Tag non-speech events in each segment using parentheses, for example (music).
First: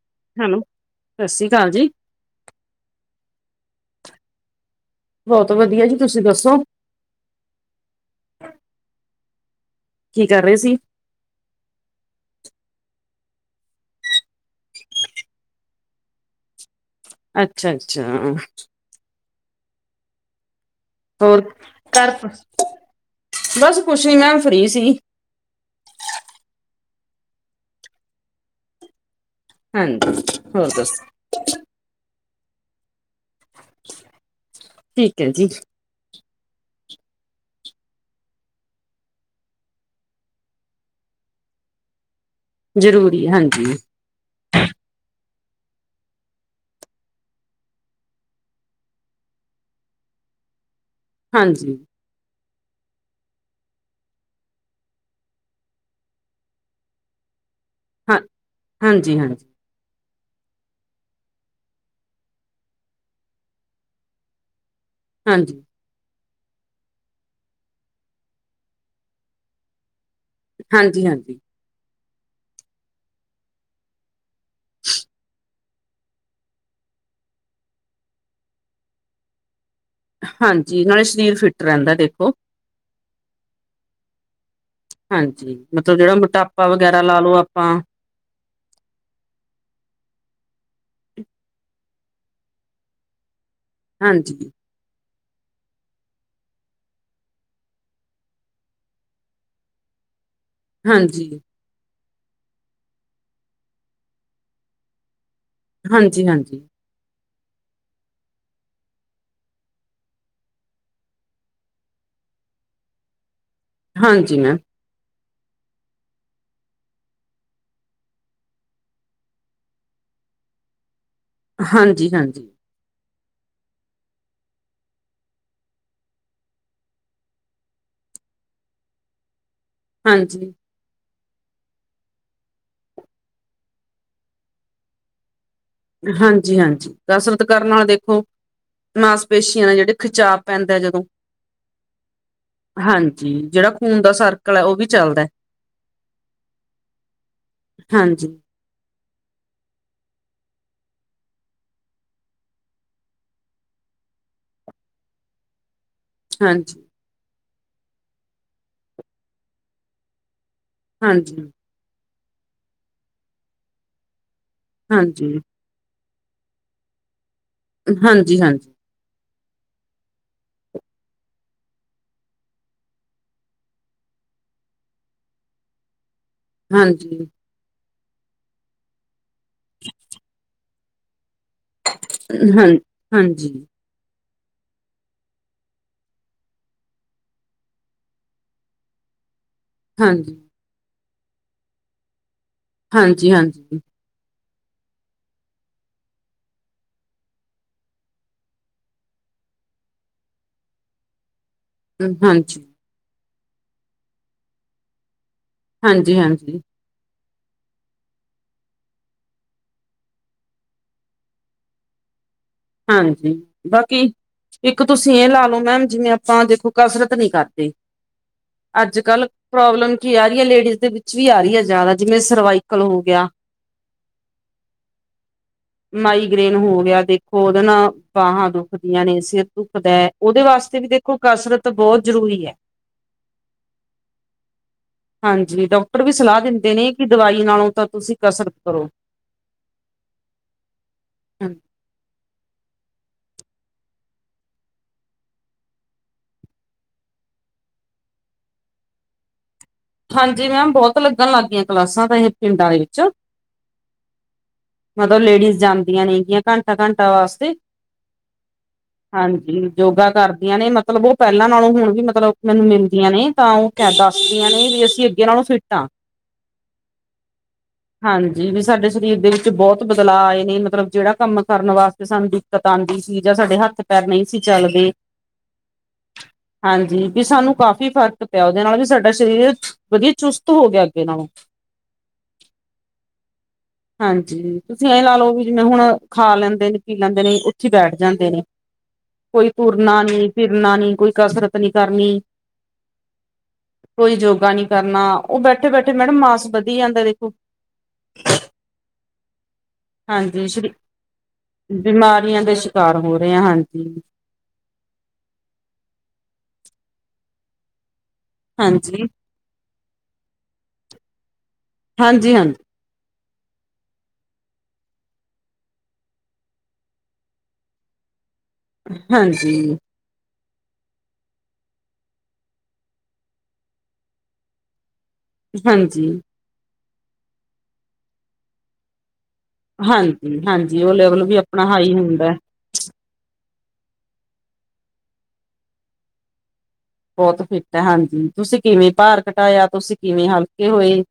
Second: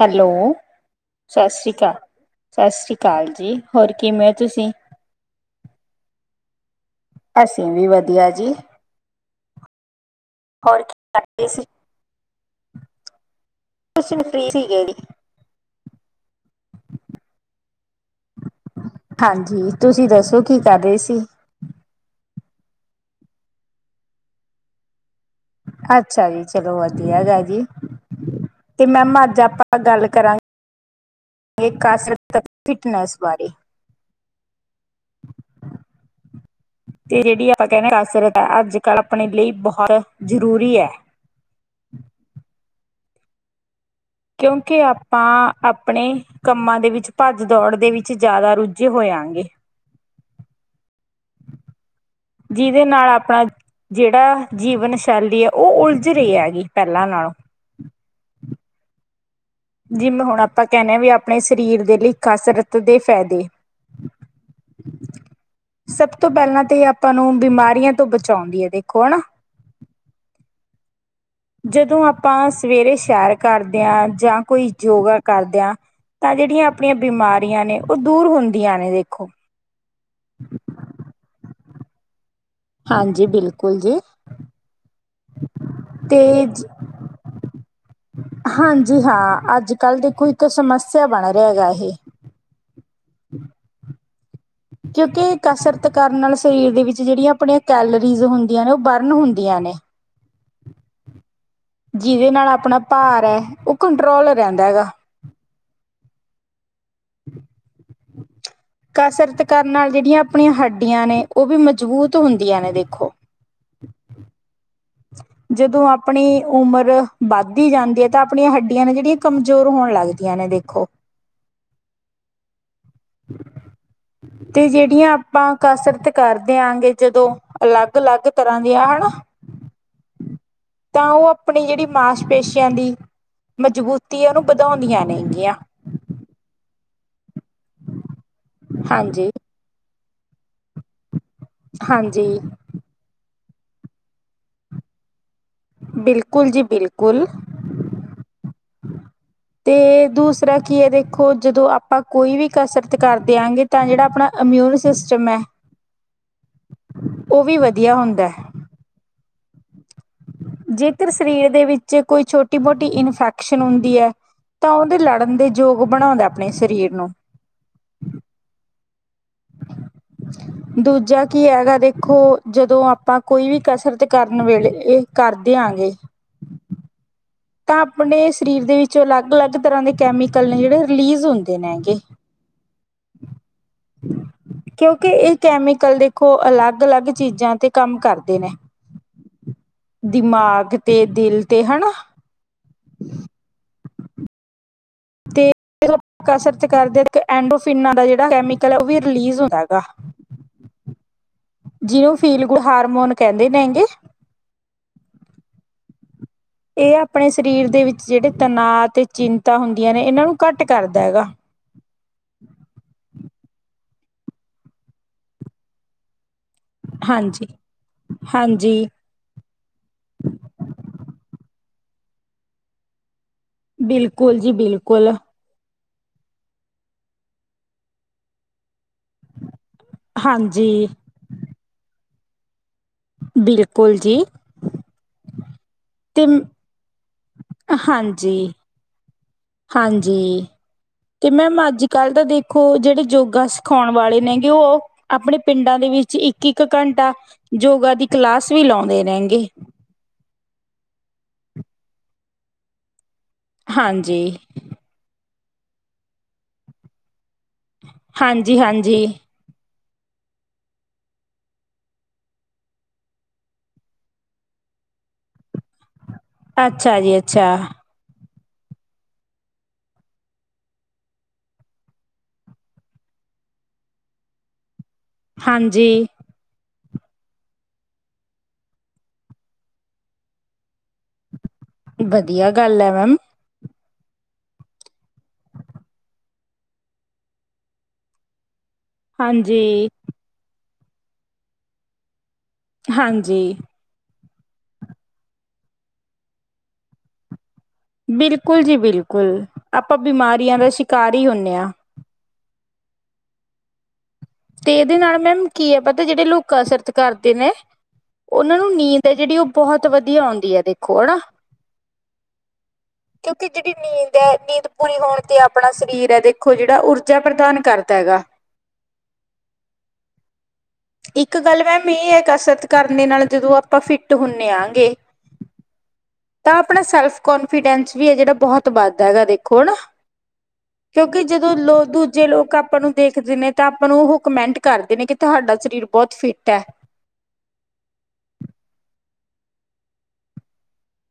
Hello, ਸਤਿ ਸ੍ਰੀ ਅਕਾਲ ਸਾਸਰੀ ਜੀ, ਕਾਲ। ਸੱਸਰੀ ਕਾਲ ਜੀ, ਹੋਰ ਕਿਵੇਂ ਹੋ ਤੁਸੀ? ਬਹੁਤ ਵਧੀਆ ਜੀ। ਤੁਸੀਂ ਦੱਸੋ? ਅਸੀਂ ਵੀ ਵਧੀਆ ਜੀ। ਕੀ ਕਰ ਰਹੇ ਸੀ? ਪੈ ਗਏ ਸੀ। ਅਸੀਂ ਫ੍ਰੀ ਸੀ ਗਏ ਜੀ। ਅੱਛਾ -ਅੱਛਾ। ਹਾਂਜੀ, ਤੁਸੀਂ ਦੱਸੋ ਕੀ ਕਰ ਰਹੇ ਸੀ? ਕਰ ਬਸ ਕੁੱਛ ਨੀ ਮੈਮ ਫਰੀ ਸੀ। ਅੱਛਾ ਜੀ ਚਲੋ ਵਧੀਆਗਾ ਜੀ, ਮੈਮ ਅੱਜ ਅਪ ਆਪਾਂ ਗੱਲ ਹਾਂਜੀ, ਹੋਰ ਦੱਸੋ ਕਰਾਂਗੇ ਕੇ ਕਸਰਤ ਫਿਟਨੈਸ ਬਾਰੇ। ਠੀਕ ਏ ਜੀ। ਤੇ ਜਿਹੜੀ ਆਪਾਂ ਕਹਿੰਨੇ ਕਸਰਤ ਆ ਅੱਜ- ਕੱਲ੍ਹ ਆਪਣੇ ਲਈ ਬਹੁਤ ਜਰੂਰੀ ਏ। ਜ਼ਰੂਰੀ ਹਾਂਜੀ। ਕਿਉਂਕਿ ਆਪਾਂ ਆਪਣੇ ਕੰਮਾਂ ਦੇ ਵਿੱਚ ਭੱਜ ਦੌੜ ਦੇ ਵਿੱਚ ਜ਼ਿਆਦਾ ਰੁੱਝੇ ਹੋਆਗੇ। ਹਾਂਜੀ। ਜਿਹਦੇ ਨਾਲ ਆਪਾਂ ਜਿਹੜਾ ਜੀਵਨ ਸ਼ੈਲੀ ਆ ਉਹ ਉਲਝ ਰਹੀ ਆ ਗੀ, ਪਹਿਲਾਂ ਨਾਲੋਂ। ਹਾਂ, ਹਾਂਜੀ -ਹਾਂਜੀ। ਜਿਵੇ ਹੁਣ ਆਪਾਂ ਕਹਿੰਣੇ ਆ ਵੀ ਆਪਣੇ ਸਰੀਰ ਦੇ ਲਈ ਕਸਰਤ ਦੇ ਫਾਇਦੇ। ਹਾਂਜੀ ਸਭ ਤੋਂ ਪਹਿਲਾਂ ਤੇ ਇਹ ਆਪਾਂ ਨੂੰ ਬਿਮਾਰੀਆਂ ਤੋਂ ਬਚਾਉਂਦੀ ਹੈ। ਦੇਖੋ ਹਨਾ। ਹਾਂਜੀ- ਹਾਂਜੀ। ਜਦੋਂ ਆਪਾਂ ਸਵੇਰੇ ਸੈਰ ਕਰਦੇ ਆ, ਜਾਂ ਕੋਈ ਯੋਗਾ ਕਰਦੇ ਆ ਤਾਂ ਜਿਹੜੀਆਂ ਆਪਣੀਆਂ ਬਿਮਾਰੀਆਂ ਨੇ ਉਹ ਦੂਰ ਹੁੰਦੀਆਂ ਨੇ ਦੇਖੋ। ਹਾਂਜੀ, ਨਾਲੇ ਸਰੀਰ ਫਿੱਟ ਰਹਿੰਦਾ ਦੇਖੋ। ਹਾਂਜੀ, ਬਿਲਕੁਲ ਜੀ। ਹਾਂਜੀ, ਮਤਲਬ ਜਿਹੜਾ ਤੇ ਮੋਟਾਪਾ ਵਗੈਰਾ ਲਾ ਲਉ, ਆਪਾਂ ਹਾਂਜੀ, ਹਾਂ ਅੱਜ ਕੱਲ੍ਹ ਦੇਖੋ ਇੱਕ ਸਮੱਸਿਆ ਬਣ ਰਿਹਾ ਗਾ ਇਹੇ। ਹਾਂਜੀ। ਕਿਉਕਿ, ਕਸਰਤ ਕਰਨ ਨਾਲ ਸਰੀਰ ਦੇ ਵਿੱਚ ਜਿੜੀਆ ਆਪਣੇ ਕੈਲਰੀਜ਼ ਹੁੰਦੀਆਂ ਨੇ, ਓ ਬਰਨ ਹੁੰਦੀਆਂ ਨੇ। ਹਾਂਜੀ। ਜਿਦੇ ਨਾਲ ਆਪਣਾ ਭਾਰ ਐਹ, ਓ ਕੰਟਰੋਲ ਹੋਜਾਦਾ ਹੈਗਾ। ਹਾਂਜੀ-ਹਾਂਜੀ। (inaudible) ਕਸਰਤ ਕਰਨ ਨਾਲ ਜਿੜੀਆਂ ਆਪਣੀ ਹੱਡੀਆਂ ਨੇ ਓਵੀ ਮਜ਼ਬੂਤ ਹੁੰਦੀਆਂ ਨੇ ਦੇਖੋ ਹਾਂਜੀ ਮੈਮ ਜਦੋਂ ਆਪਣੀ ਉਮਰ ਵੱਧਦੀ ਜਾਂਦੀ ਐ ਤਾਂ ਆਪਣੀ ਹੱਡੀਆਂ ਨੇ ਜਿੜੀ ਕਮਜ਼ੋਰ ਹੋਣ ਲੱਗਦੀਆਂ ਨੇ ਦੇਖੋ। ਹਾਂਜੀ-ਹਾਂਜੀ। ਤੇ ਜੇੜੀਆਂ ਆਪਾਂ ਕਸਰਤ ਕਰਦੇ ਆ ਗੇ ਜਦੋਂ ਅਲੱਗ-ਲੱਗ ਤਰਾਂ ਦੀਆਂ ਅਨਾ। ਹਾਂਜੀ। ਤਾਂ ਓ ਅਪਣੀ ਜੇੜੀ ਮਾਸ ਪੇਸ਼ੀਆਂ ਦੀ, ਮਜ਼ਬੂਤੀ ਓਨੂੰ ਵਧਾਉਂਦੀਆਂ ਨੇਗੀਆਂ। ਹਾਂਜੀ-ਹਾਂਜੀ, ਕਸਰਤ ਕਰਨ ਨਾਲ ਦੇਖੋ, ਹਾਂਜੀ ਮਾਸਪੇ ਜਿਵੇਂ ਜਿੜੇ ਖਿਚਾਵ ਪੈਂਦਾ ਜਦੋਂ। ਹਾਂਜੀ। ਹਾਂਜੀ, ਜਿੜਾ ਖੂਨ ਦਾ ਸਰਕਲ ਆ ਓ ਵੀ ਚੱਲਦਾ ਬਿਲਕੁਲ ਜੀ ਬਿਲਕੁਲ। ਹਾਂਜੀ। ਤੇ, ਦੂਸਰਾ ਕੀ ਐ ਦੇਖੋ, ਜਦੋਂ ਆਪਾਂ ਕੋਈ ਵੀ ਕਸਰਤ ਕਰਦੇ ਐਗੇ ਤਾਂ ਜੇੜਾ ਆਪਣਾ ੲਮਊਨ ਸਿਸਟਮ ਐ ਹਾਂਜੀ ਓਵੀ ਵਧੀਆ ਹੁੰਦੈ। ਜੇਕਰ ਸਰੀਰ ਹਾਂਜੀ ਦੇ ਵਿੱਚ ਕੋਈ ਛੋਟੀ-ਮੋਟੀ ਇਨਫੈਕਸ਼ਨ ਹੁੰਦੀ ਐ, ਤਾਂ ਓਦੇ ਲੜਨ ਹਾਂਜੀ ਦੇ ਜੋਗ ਬਣਾਉਂਦਾ ਆਪਣੇ ਸਰੀਰ ਨੂੰ। ਹਾਂਜੀ-ਹਾਂਜੀ। (inaudible) ਦੂਜਾ ਕੀ ਐਗਾ ਦੇਖੋ, ਜਦੋਂ ਆਪਾਂ ਕੋਈ ਵੀ ਕਸਰਤ ਕਰਨ ਵੇਲੇ, ਏ ਕਾਰਦੇਆਂਗੇ ਹਾਂਜੀ। ਤਾਂ ਆਪਣੇ ਸਰੀਰ ਦੇ ਵਿੱਚੋ ਲੱਗ-ਲੱਗ ਤਰਾਂ ਦੇ ਕੈਮੀਕਲ ਨੇ ਜਿੜੇ ਰਿਲੀਜ਼ ਹੁੰ ਜੇ ਨੈਗੇ ਹਾਂ ਹਾਂਜੀ ਕਓਕਿ ਏ ਕੈਮੀਕਲ ਦੇਖੋ ਅਲੱਗ ਲੱਗ ਚੀਜ਼ਾਂ ਤੇ ਕੰਮ ਕਰਦੇ ਨੇ ਹਾਂਜੀ ਦਿਮਾਗ ਤੇ ਦਿਲ ਤੇ ਹਣਾ ਹਾਂਜੀ-ਹਾਂਜੀ। ਤੇ, ਮਤਲਬ ਕਸਰਤ ਕਰਦੇ ਦੇਖੇਓ ੲੈਡਓਫ ਇਨਾ ਦਾ ਜਿੜਾ ਕੈਮਿਕਲ ਆ ਓ ਵੀ ਜਿੜਾ ਰਿਲੀਜ਼ ਹੁੰਦਾ ਗਾ। ਜਿਯੁ ਫੀਲ ਗੁ ਹਾਂਜੀ ਹਾਰਮੋਨ ਕੈੰਦੇ ਨੈ ਗੇ ਹਾਂਜੀ-ਹਾਂਜੀ। ਏ ਆਪਣੇ ਸਰੀਰ ਦੇ ਵਿੱਚ ਜਿੜੇ ਤਣਾਅ ਤੇ ਚਿੰਤਾ ਹੁੰਦੀਆਂ ਨੇ, ਏਨਾਂ ਨੂੰ ਘੱਟ ਕਰਦਾ ਹੈਗਾ। ਹਾਂਜੀ, ਬਾਕੀ ਇੱਕ ਤੁਸੀਂ ਏ ਲਾਲੋ ਮੈਮ ਜਿਵੇਂ ਆਪਾਂ ਦੇਖੋ ਕਸਰਤ ਨੀ ਹਾਂਜੀ ਕਾਰਦੇ, ਹਾਂਜੀ ਅੱਜ-ਕਲ ਪ੍ਰੋਬਲਮ ਕੀ ਆ ਰੀ ਐ ਲੇਡੀਜ਼ ਦੇ ਵਿੱਚ ਵੀ ਆ ਰੀ ਐ ਜਾਦਾ, ਜਿਵੇਂ ਸਰਵਾਈਕਲ ਹੋ ਗੇਆ ਬਿਲਕੁਲ ਜੀ, ਬਿਲਕੋਲ ਮਾਈਗ੍ਰੇਨ ਹੋ ਗਿਆ। ਦੇਖੋ ਓਦੇ ਨਾ, ਬਾਹਾਂ ਦੁਖਦੀਆਂ ਨੇ, ਸਿਰ ਦੁੱਖ ਦਾ, ਉਹਦੇ ਵਾਸਤੇ ਹਾਂਜੀ ਵੀ ਦੇਖੋ, ਕਸਰਤ ਬਹੁਤ ਜ਼ਰੂਰੀ ਐ। ਬਿਲਕੁਲ ਜੀ। ਹਾਂਜੀ। ਡਾਕਟਰ ਵੀ ਤੇ ਸਲਾਹ ਦਿੰਦੇ ਨੇ ਕਿ ਦਵਾਈ ਨਾਲੋਂ ਤਾਂ ਤੁਸੀਂ ਹਾਂਜੀ ਕਸਰਤ ਕਰੋ। ਹਾਂਜੀ। ਤੇ ਮੈਮ ਅੱਜ-ਕੱਲ੍ਹ ਤਾਂ ਦੇਖੋ, ਜਿਹੜੇ ਯੋਗਾ ਸਿਖਾਉਣ ਵਾਲੇ ਨੇਗੇ ਉਹ ਆਪਣੇ ਪਿੰਡਾਂ ਦੇ ਵਿੱਚ ਇੱਕ-ਇੱਕ ਘੰਟਾ ਯੋਗਾ ਦੀ ਕਲਾਸ ਵੀ ਲਾਉਂਦੇ ਨੇਗੇ। ਹਾਂਜੀ ਮੈਮ, ਬਹੁਤ ਲੱਗਣ ਲੱਗ ਗੀਆਂ ਕਲਾਸਾਂ ਤਾਂ ਇਹ ਪਿੰਡਾਂ ਦੇ ਵਿੱਚ। ਹਾਂਜੀ। ਮਤਬ, ਲੇਡੀਜ਼ ਜਾਂਦੀਆਂ ਨੇ ਗੀਆਂ। ਘੰਟਾ-ਘੰਟਾ ਵਾਸਤੇ ਹਾਂਜੀ-ਹਾਂਜੀ। ਹਾਂਜੀ, ਯੋਗਾ ਕਰਦੀਆਂ ਨੇ। ਮਤਲਬ ਉਹ ਪਹਿਲਾਂ ਨਾਲੋਂ ਹੁਣ ਵੀ ਮਤਲਬ, ਮੈਨੂੰ ਮਿਲਦੀਆਂ ਨੇ, ਤਾਂ ਉਹ ਕਹਿ ਦੱਸਦੀਆਂ ਨੇ। ਵੀ ਅਸੀਂ ਅੱਗੇ ਨਾਲੋ ਫਿੱਟ ਆ। ਅੱਛਾ ਜੀ ਅੱਛਾ। ਹਾਂਜੀ। ਵੀ ਸਾਡੇ ਸਰੀਰ ਦੇ ਵਿੱਚ ਬਹੁਤ ਬਦਲਾਅ ਆਏ ਨੇ। ਮਤਲਬ ਜਿਹੜਾ ਕੰਮ ਕਰਨ ਵਾਸਤੇ ਸਾਨੂੰ ਦੂ ਪਤਾਂਦੀ ਸੀ ਜਾਂ ਸਾਡੇ ਹੱਥ ਪੈਰ ਨਹੀਂ ਸੀ ਚੱਲਦੇ ਹਾਂਜੀ। ਹਾਂਜੀ, ਪੀ ਸਾਨੂੰ ਕਾਫ਼ੀ ਫ਼ਰਕ ਪਿਆ ਉਹਦੇ ਨਾਲ। ਵੀ ਸਾਡਾ ਸਰੀਰ ਵਧੀਆ ਚੁਸਤ ਹੋ ਗਿਆ ਅੱਗੇ ਨਾਲੋਂ। ਵਧੀਆ ਗੱਲ ਐ, ਮੈਮ। ਹਾਂਜੀ। ਤੁਸੀਂ ਐਂ ਲਾ ਲੋ। ਵੀ ਜਿਵੇਂ ਹੁਣ, ਖਾ ਲੈਂਦੇ ਨੇ, ਪੀ ਲੈਂਦੇ ਨੇ, ਉੱਥੇ ਬੈਠ ਜਾਂਦੇ ਨੇ। ਕੋਈ ਹਾਂਜੀ ਤੁਰਨਾ ਨੀ, ਫਿਰਨਾ ਨੀ, ਕੋਈ ਕਸਰਤ ਨੀ ਕਰਨੀ। ਹਾਂਜੀ। ਕੋਈ ਯੋਗਾ ਨੀ ਕਰਨਾ। ਉਹ ਬੈਠੇ-ਬੈਠੇ ਮੈਡਮ ਮਾਸ ਵਧੀ ਜਾਂਦਾ ਵੇਖੋ। ਬਿਲਕੁੱਲ ਜੀ ਬਿਲਕੁੱਲ। ਆਪਾਂ ਹਾਂਜੀ ਬਿਮਾਰੀਆਂ ਦਾ ਸ਼ਰੀ ਸ਼ਿਕਾਰ ਈ ਹੁੰਨੇ ਆ। ਬਿਮਾਰੀਆਂ ਦੇ ਸ਼ਿਕਾਰ ਹੋ ਰਹੇ ਆ, ਹਾਂਜੀ। ਤੇ ਇਹਦੇ ਨਾਲ ਮੈਮ ਕੀ ਐ। ਪਤਾ ਜਿਹੜੇ ਲੋਕ ਕਸਰਤ ਕਰਦੇ ਨੇ ਉਹਨਾਂ ਨੂੰ ਨੀਂਦ ਹਾਂਜੀ ਐ ਜਿਹੜੀ, ਉਹ ਬਹੁਤ ਵਧੀਆ ਆਉਂਦੀ ਐ, ਦੇਖੋ ਹਨਾ। ਹਾਂਜੀ-ਹਾਂਜੀ। (inaudible) ਕਿਉਂਕਿ, ਜਿਹੜੀ ਨੀਂਦ ਐ। ਨੀਂਦ ਪੂਰੀ ਹੋਣ ਤੇ ਆਪਣਾ ਸਰੀਰ ਐ। ਦੇਖੋ ਜਿਹੜਾ, ਊਰਜਾ ਪ੍ਰਦਾਨ ਕਰਦਾ ਹੈਗਾ। ਹਾਂਜੀ। ਇੱਕ ਗੱਲ ਮੈਮ ਇਹ ਐ। ਕਸਰਤ ਕਰਨ ਦੇ ਨਾਲ ਜਦੋਂ ਆਪਾਂ ਫਿੱਟ ਹੁੰਦੇ ਆਗੇ ਹਾਂਜੀ। ਤਾਂ ਆਪਣਾ ਸੈਲਫ਼ ਕੌਨਫੀਡੈਂਸ ਵੀ ਐ, ਜਿਹੜਾ ਬਹੁਤ ਵੱਧਦਾ ਹੈਗਾ ਦੇਖ ਕੌਣ। ਹਾਂਜੀ, ਹਾਂਜੀ ਉਹ ਕਿਉਂਕਿ, ਲੈਵਲ ਵੀ ਜਦੋਂ ਆਪਣਾ ਲੋਗ ਹਾਈ ਦੂਜੇ ਹੁੰਦਾ। ਲੋਕ ਆਪਾਂ ਨੂੰ ਦੇਖਦੇ ਨੇ ਤਾਂ ਆਪਾਂ ਨੂੰ ਉਹ ਕਮੈਂਟ ਕਰਦੇ ਨੇ। ਕਿ ਤੁਹਾਡਾ ਸਰੀਰ ਬਹੁਤ ਫਿੱਟ ਐ। ਬਹੁਤ ਫਿੱਟ ਐ, ਹਾਂਜੀ। ਤੁਸੀਂ ਕਿਵੇਂ ਭਾਰ ਘਟਾਇਆ। ਤੁਸੀਂ ਕਿਵੇਂ ਹਲਕੇ ਹੋਏ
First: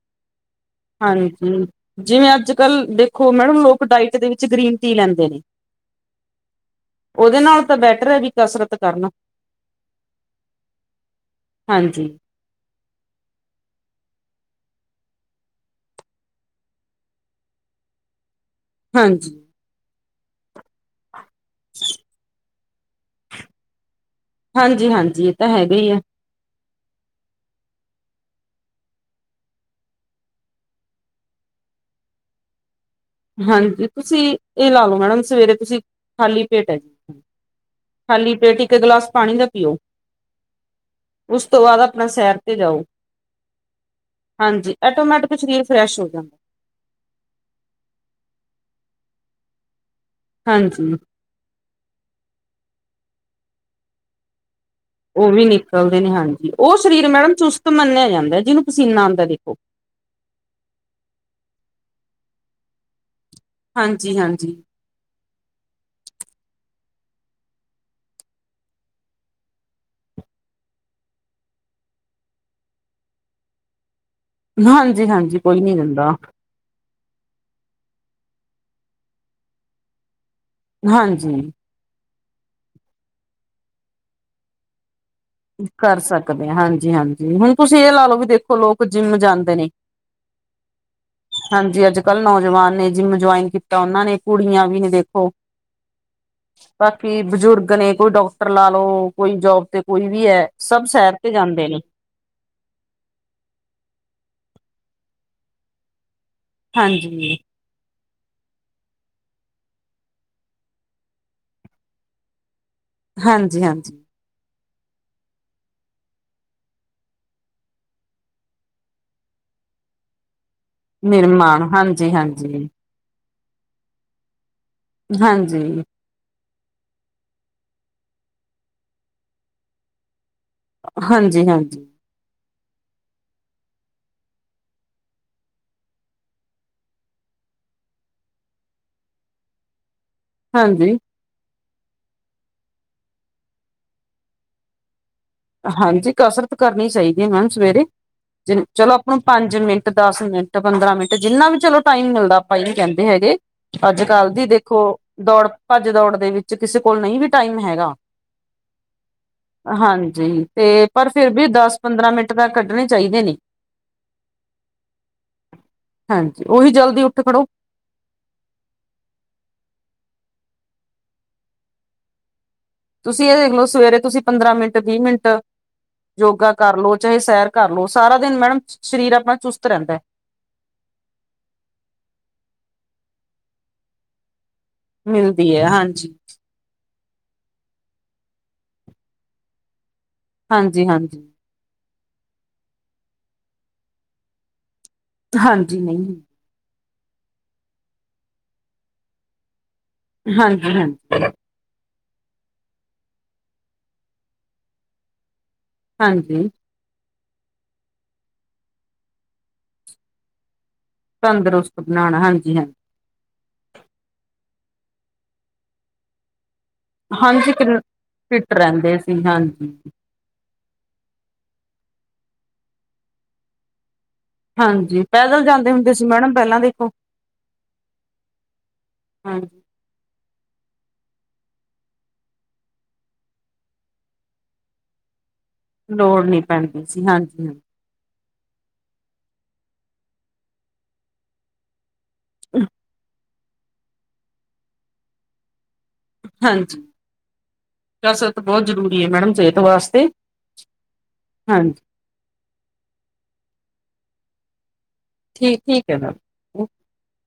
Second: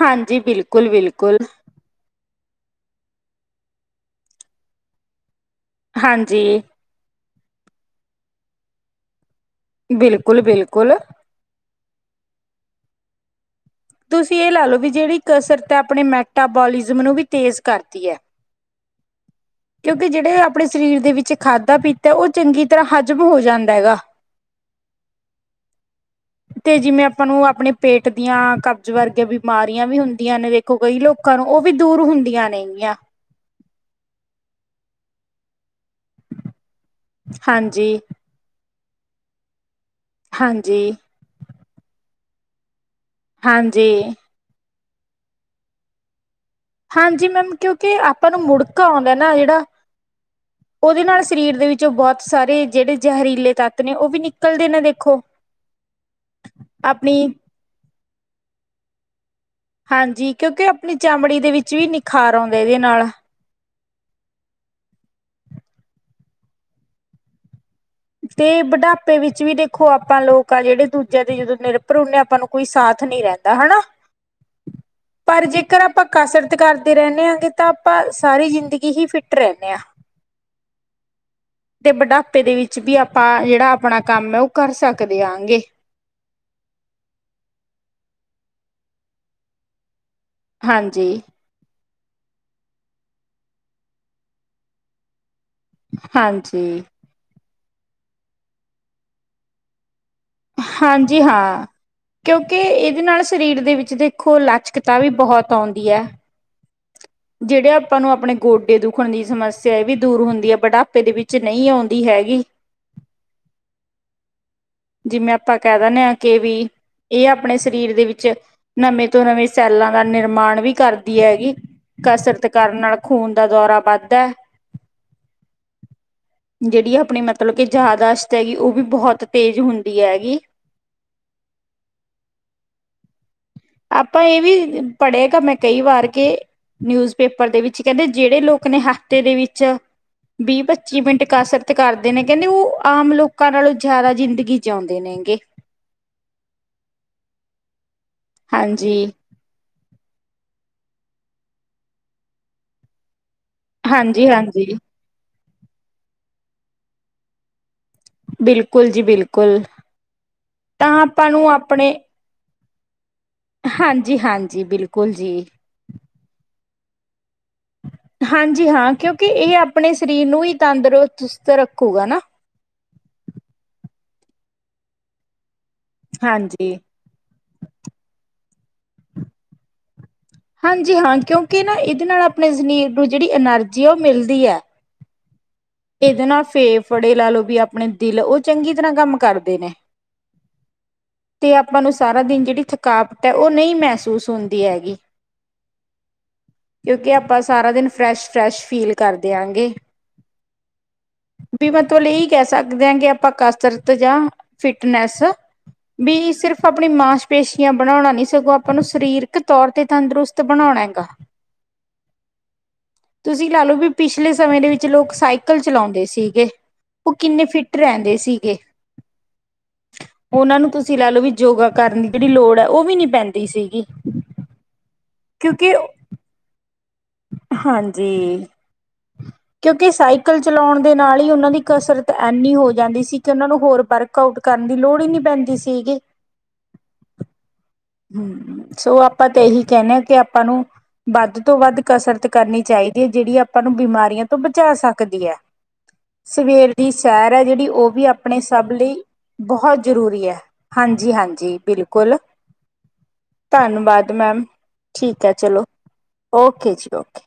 ਹਾਂਜੀ। ਬਿਲਕੁਲ-ਬਿਲਕੁਲ। ਹਾਂਜੀ। ਜਿਵੇਂ ਅੱਜ-ਕੱਲ੍ਹ ਦੇਖੋ ਮੈਡਮ, ਲੋਕ ਡਾਇਟ ਦੇ ਵਿੱਚ ਗ੍ਰੀਨ ਟੀ ਲੈਂਦੇ ਨੇ ਹਾਂਜੀ। ਉਹਦੇ ਨਾਲ ਤਾਂ ਬੈਟਰ ਐ ਵੀ ਕਸਰਤ ਕਰਨਾ। ਬਿਲਕੁੱਲ-ਬਿਲਕੁੱਲ। ਹਾਂਜੀ। ਤੁਸੀਂ ਇਹ ਲਾ ਲੋ ਵੀ। ਜਿਹੜੀ ਕਸਰਤ ਐ ਆਪਣੇ ਮੈਟਾਬੋਲਿਜ਼ਮ ਨੂੰ ਵੀ ਤੇਜ਼ ਕਰਦੀ ਐ। ਹਾਂਜੀ। ਕਿਉਂਕਿ ਜਿਹੜੇ ਆਪਣੇ ਸਰੀਰ ਦੇ ਵਿੱਚ ਖਾਧਾ ਪੀਤਾ ਉਹ ਚੰਗੀ ਤਰ੍ਹਾਂ ਹਜ਼ਮ ਹੋ ਜਾਂਦਾ ਹੈਗਾ। ਹਾਂਜੀ-ਹਾਂਜੀ ਇਹ ਤਾਂ ਹੈਗਾ ਈ ਆ। ਤੇ ਜਿਵੇਂ ਆਪਾਂ ਨੂੰ ਆਪਣੇ ਪੇਟ ਦੀਆਂ ਕਬਜ਼ ਵਰਗੀਆ ਬਿਮਾਰੀਆਂ ਵੀ ਹੁੰਦੀਆਂ ਨੇ ਦੇਖ ਕਈ ਲੋਕਾਂ ਨੂੰ ਉਹ ਵੀ ਦੂਰ ਹੁੰਦੀਆਂ ਨੇਗੀਆਂ। ਹਾਂਜੀ ਤੁਸੀਂ ਇਹ ਲਾ ਲਓ ਮੈਡਮ ਸਵੇਰੇ ਤੁਸੀਂ ਖਾਲੀ ਪੇਟ ਏ, ਹਾਂਜੀ, ਖਾਲੀ ਪੇਟ ਇੱਕ ਗਲਾਸ ਪਾਣੀ ਦਾ ਪੀਓ। ਹਾਂਜੀ ਉਸ ਤੋਂ ਬਾਅਦ ਆਪਣਾ ਸੈਰ ਤੇ ਜਾਓ। ਹਾਂਜੀ। ਹਾਂਜੀ ਐਟੋਮੈਟਿਕ ਸਰੀਰ ਫਰੈਸ਼ ਹੋ ਜਾਂਦਾ। ਹਾਂਜੀ ਮੈਮ ਕਿਉਂਕਿ ਆਪਾਂ ਨੂੰ ਮੁੜਕਾ ਆਉਂਦਾ ਨਾ ਜਿਹੜਾ, ਹਾਂਜੀ। ਉਹਦੇ ਨਾਲ ਸਰੀਰ ਦੇ ਵਿੱਚ ਵਿੱਚ ਬਹੁਤ ਸਾਰੇ ਜਿਹੜੇ ਜ਼ਹਿਰੀਲੇ ਤੱਤ ਨੇ ਉਹ ਵੀ ਨਿਕਲਦੇ ਨੇ। ਦੇਖੋ। ਉਹ ਵੀ ਨਿਕਲਦੇ ਨੇ ਹਾਂਜੀ, ਉਹ ਸਰੀਰ ਆਪਣੀ ਮੈਡਮ ਚੁਸਤ ਮੰਨਿਆ ਜਾਂਦਾ ਜਿਹਨੂੰ ਪਸੀਨਾ ਆਂਦਾ ਦੇਖੋ। ਹਾਂਜੀ ਕਿਉਂਕਿ ਆਪਣੀ ਚਮੜੀ ਦੇ ਵਿੱਚ ਵੀ ਨਿਖਾਰ ਆਉਂਦਾ ਇਹਦੇ ਨਾਲ। ਹਾਂਜੀ-ਹਾਂਜੀ। ਤੇ ਬੁਢਾਪੇ ਵਿੱਚ ਵੀ ਦੇਖੋ ਆਪਾਂ ਲੋਕ ਆ ਜਿਹੜੇ ਦੂਜਿਆਂ ਦੇ ਜਦੋਂ ਨਿਰਭਰ ਹੁੰਦੇ ਆਪਾਂ ਨੂੰ ਕੋਈ ਸਾਥ ਨਹੀਂ ਹਨਾ, ਹਾਂਜੀ ਹਾਂਜੀ ਪਰ ਕੋਈ ਨੀ ਜੇਕਰ ਆਪਾਂ ਦਿੰਦਾ ਕਸਰ ਰਤ ਕਰਦੇ ਰਹਿੰਨੇ ਆਗੇ ਤਾਂ ਆਪਾਂ ਸਾਰੀ ਜ਼ਿੰਦਗੀ ਹੀ ਫਿੱਟ ਰਹਿੰਨੇ ਆ। ਹਾਂਜੀ। ਤੇ ਬੁਢਾਪੇ ਦੇ ਵਿੱਚ ਵੀ ਆਪਾਂ ਜਿਹੜਾ ਆਪਣਾ ਕੰਮ ਏ ਉਹ ਕਰ ਸਕਦੇ ਆਗੇ। ਕਰ ਸਕਦੇ ਆ ਹਾਂਜੀ-ਹਾਂਜੀ ਹੁਣ ਤੁਸੀਂ ਇਹ ਲਾ ਲਓ ਵੀ ਦੇਖੋ ਲੋਕ ਜਿੰਮ ਜਾਂਦੇ ਨੇ- ਹਾਂਜੀ। ਹਾਂਜੀ ਅੱਜਕੱਲ੍ਹ ਨੌਜਵਾਨ ਨੇ ਜਿੰਮ ਜੁਆਇਨ ਕੀਤਾ ਉਹਨਾਂ ਨੇ ਕੁੜੀਆਂ ਵੀ ਨੇ ਦੇਖੋ ਹਾਂਜੀ। ਕਿ ਬਜ਼ੁਰਗ ਨੇ ਕੋਈ ਡਾਕਟਰ ਲਾ ਲੋ ਕੋਈ ਜੋਬ ਤੇ ਕੋਈ ਵੀ ਐ ਹਾਂਜੀ ਹਾਂ। ਕਿਉਂਕਿ ਇਹਦੇ ਨਾਲ ਸਰੀਰ ਦੇ ਵਿੱਚ ਦੇਖੋ ਲਚਕਤਾ ਵੀ ਬਹੁਤ ਆਉਂਦੀ ਏ। ਹਾਂਜੀ। ਜਿਹੜੇ ਆਪਾਂ ਨੂੰ ਆਪਣੇ ਗੋਡੇ ਦੁੱਖਣ ਦੀ ਸਮੱਸਿਆ ਇਹ ਵੀ ਦੂਰ ਹੁੰਦੀ ਆ ਬੁਢਾਪੇ ਦੇ ਵਿੱਚ ਨਹੀਂ ਆਉਂਦੀ ਹੈਗੀ। ਹਾਂਜੀ-ਹਾਂਜੀ। ਜਿਵੇਂ ਆਪਾਂ ਕਹਿ ਦਿੰਨੇ ਆ ਕਿ ਵੀ ਇਹ ਆਪਣੇ ਸਰੀਰ ਦੇ ਵਿੱਚ, ਨਵੇਂ ਤੋਂ ਨਵੇਂ ਸੈਲਾਂ ਦਾ ਨਿਰਮਾਣ ਵੀ ਕਰਦੀ ਹੈਗੀ, ਨਿਰਮਾਣ ਹਾਂਜੀ ਕਸਰਤ ਹਾਂਜੀ ਕਰਨ ਨਾਲ ਖੂਨ ਦਾ ਦੌਰਾ ਵੱਧਦਾ। ਹਾਂਜੀ। ਜਿਹੜੀ ਆਪਣੇ ਮਤਲਬ ਕੇ ਯਾਦਾਸ਼ਤ ਐਗੀ ਉਹ ਵੀ ਬਹੁਤ ਤੇਜ਼ ਹੁੰਦੀ ਐਗੀ। ਹਾਂਜੀ-ਹਾਂਜੀ। (inaudible) ਆਪਾਂ ਇਹ ਵੀ ਪੜ੍ਹੇਗਾ ਮੈਂ ਕਈ ਵਾਰ ਕਿ ਨਿਊਜ਼ ਪੇਪਰ ਦੇ ਵਿੱਚ ਕਹਿੰਦੇ ਜਿਹੜੇ ਲੋਕ ਨੇ ਹਫਤੇ ਦੇ ਵਿੱਚ ਵੀਹ ਹਾਂਜੀ ਪੱਚੀ ਮਿੰਟ ਕਸਰਤ ਕਰਦੇ ਨੇ ਕਹਿੰਦੇ ਉਹ ਆਮ ਲੋਕਾਂ ਨਾਲੋਂ ਜ਼ਿਆਦਾ ਜ਼ਿੰਦਗੀ ਜਿਉਂਦੇ ਨੇਗੇ। ਹਾਂਜੀ ਕਸਰਤ ਕਰਨੀ ਚਾਹੀਦੀ ਏ ਮੈਮ ਸਵੇਰੇ, ਚਲੋ ਹਾਂਜੀ, ਆਪਣਾ ਪੰਜ ਮਿੰਟ, ਦਸ ਮਿੰਟ, ਪੰਦਰਾਂ ਮਿੰਟ ਜਿੰਨਾ ਵੀ ਚਲੋ ਟਾਈਮ ਮਿਲਦਾ ਆਪਾਂ ਇਹ ਨੀ ਕਹਿੰਦੇ ਹੈਗੇ ਹਾਂਜੀ, ਅੱਜਕੱਲ ਦੀ ਹਾਂਜੀ ਦੇਖੋ, ਦੌੜ ਭੱਜ ਦੌੜ ਦੇ ਵਿੱਚ ਕਿਸੇ ਕੋਲ ਨਹੀਂ ਵੀ ਟਾਈਮ ਹੈਗਾ ਬਿਲਕੁਲ ਜੀ ਬਿਲਕੁਲ। ਜੀ ਤੇ ਤਾਂ ਪਰ ਆਪਾਂ ਫਿਰ ਵੀ ਨੂੰ ਦਸ ਪੰਦਰਾਂ ਮਿੰਟ ਤਾਂ ਕੱਢਣੇ ਚਾਈਦੇ ਨੇ। ਹਾਂਜੀ- ਹਾਂਜੀ ਬਿਲਕੁਲ ਜੀ। ਹਾਂਜੀ ਉਹੀ ਜਲਦੀ ਉੱਠ ਖੜੋ। ਹਾਂਜੀ ਹਾਂ ਕਿਉਂਕਿ ਇਹ ਆਪਣੇ ਸ਼ਰੀਰ ਨੂੰ ਹੀ ਤੰਦਰੁਸਤ ਰੱਖੂਗਾ ਨਾ। ਤੁਸੀਂ ਇਹ ਦੇਖ ਲਓ ਸਵੇਰੇ ਤੁਸੀਂ ਪੰਦਰਾਂ ਮਿੰਟ, ਵੀਹ ਮਿੰਟ ਯੋਗਾ ਹਾਂਜੀ। ਕਰ ਲਓ ਚਾਹੇ ਸੈਰ ਕਰ ਲਓ, ਸਾਰਾ ਦਿਨ ਮੈਡਮ ਸਰੀਰ ਆਪਣਾਂ ਚੁਸਤ ਰਹਿੰਦਾ। ਹਾਂਜੀ ਹਾਂ, ਕਿਉਂਕਿ ਨਾ ਇਹਦੇ ਨਾਲ ਆਪਣੇ ਸਨੀਰ ਨੂੰ ਜਿਹੜੀ ਐਨਰਜੀ ਆ ਉਹ ਮਿਲਦੀ ਆ। ਮਿਲਦੀ ਆ, ਹਾਂਜ ਇਹਦੇ ਨਾਲ ਫੇਫੜੇ ਲਾ ਲਓ ਵੀ ਆਪਣੇ ਦਿਲ ਉਹ ਚੰਗੀ ਤਰ੍ਹਾਂ ਕੰਮ ਕਰਦੇ ਨੇ। ਹਾਂਜੀ- ਹਾਂਜੀ। ਤੇ ਆਪਾਂ ਨੂੰ ਸਾਰਾ ਦਿਨ ਜਿਹੜੀ ਥਕਾਵਟ ਐ, ਉਹ ਨਈ ਮਹਿਸੂਸ ਹੁੰਦੀ ਹੈਗੀ। ਹਾਂਜੀ ਨਹੀ। ਕਿਉਂਕਿ ਆਪਾਂ ਸਾਰਾ ਦਿਨ ਫਰੈਸ਼- ਫਰੈਸ਼ ਫੀਲ ਕਰਦੇ ਹੈਗੇ। ਹਾਂਜੀ- ਹਾਂਜੀ। ਵੀ ਮਤਲਬ ਇਹੀ ਕਹਿ ਸਕਦੇ ਆ ਕਿ ਆਪਾਂ ਕਸਰਤ ਜਾਂ ਫਿਟਨੈਸ ਵੀ ਹਾਂਜੀ ਸਿਰਫ ਆਪਣੀ ਮਾਸਪੇਸ਼ੀਆਂ ਬਣਾਉਣਾ ਨੀ, ਸਗੋਂ ਆਪਾਂ ਨੂੰ ਸਰੀਰਕ ਤੌਰ ਤੇ ਤੰਦਰੁਸਤ ਬਣਾਉਣਾ ਹੈਗਾ। ਤੰਦਰੁਸਤ ਬਣਾਣਾ ਹਾਂਜੀ- ਹਾਂਜੀ। ਤੁਸੀਂ ਲਾ ਲਓ ਵੀ ਪਿਛਲੇ ਸਮੇਂ ਦੇ ਵਿੱਚ ਲੋਕ ਸਾਈਕਲ ਚਲਾਉਂਦੇ ਸੀਗੇ ਉਹ ਕਿੰਨੇ ਹਾਂਜੀ ਫਿੱਟ ਕਿਨ ਰਹਿੰਦੇ ਫਿੱਟ ਸੀਗੇ। ਰਹਿੰਦੇ ਸੀ, ਹਾਂਜੀ। ਉਹਨਾਂ ਨੂੰ ਤੁਸੀਂ ਲਾ ਲਓ ਵੀ ਯੋਗਾ ਕਰਨ ਦੀ ਜਿਹੜੀ ਲੋੜ ਐ ਉਹ ਵੀ ਨੀ ਪੈਂਦੀ ਸੀਗੀ। ਹਾਂਜੀ, ਪੈਦਲ ਜਾਂਦੇ ਕਿਉਂਕਿ ਹੁੰਦੇ ਸੀ ਮੈਡਮ ਪਹਿਲਾਂ ਦੇਖੋ। ਹਾਂਜੀ। ਹਾਂਜੀ ਕਿਉਂਕਿ ਸਾਈਕਲ ਚਲਾਉਣ ਦੇ ਨਾਲ ਈ ਉਹਨਾਂ ਦੀ ਕਸਰਤ ਐੰਨੀ ਹੋ ਜਾਂਦੀ ਸੀ ਕਿ ਉਹਨਾਂ ਨੂੰ ਹੋਰ ਵਰਕ -ਆਊਟ ਕਰਨ ਦੀ ਲੋੜ ਹੀ ਨੀ ਪੈਂਦੀ ਸੀ। ਲੋੜ ਨੀ ਪੈਂਦੀ ਸੀ, ਹਾਂਜੀ-ਹਾਜੀ। ਹੂੰ ਸੋ ਆਪਾਂ ਤਾਂ ਇਹੀ ਕਹਿੰਣੇ ਆ, ਕਿ ਆਪਾਂ ਨੂੰ ਵੱਧ ਤੋਂ ਵੱਧ ਕਸਰਤ ਕਰਨੀ ਚਾਹੀਦੀ ਹੈ ਜਿਹੜੀ ਆਪਾਂ ਨੂੰ ਬਿਮਾਰੀਆਂ ਤੋਂ ਬਚਾ ਸਕਦੀ ਐ। ਸਵੇਰ ਹਾਂਜੀ ਦੀ ਸੈਰ ਹੈ ਜਿਹੜੀ ਉਹ ਵੀ ਕਸਰਤ ਆਪਣੇ ਬਹੁਤ ਸਭ ਲਈ ਜ਼ਰੂਰੀ ਹੈ ਮੈਡਮ ਸਿਹਤ ਬਹੁਤ ਵਾਸਤੇ ਜ਼ਰੂਰੀ ਐ, ਹਾਂਜੀ- ਹਾਂਜੀ ਬਿਲਕੁਲ। ਧੰਨਵਾਦ ਮੈਮ ਠੀਕ ਐ ਚਲੋ, ਠੀਕ ਹੈ ਮੈਮ ਓਕੇ ਜੀ ਓਕੇ।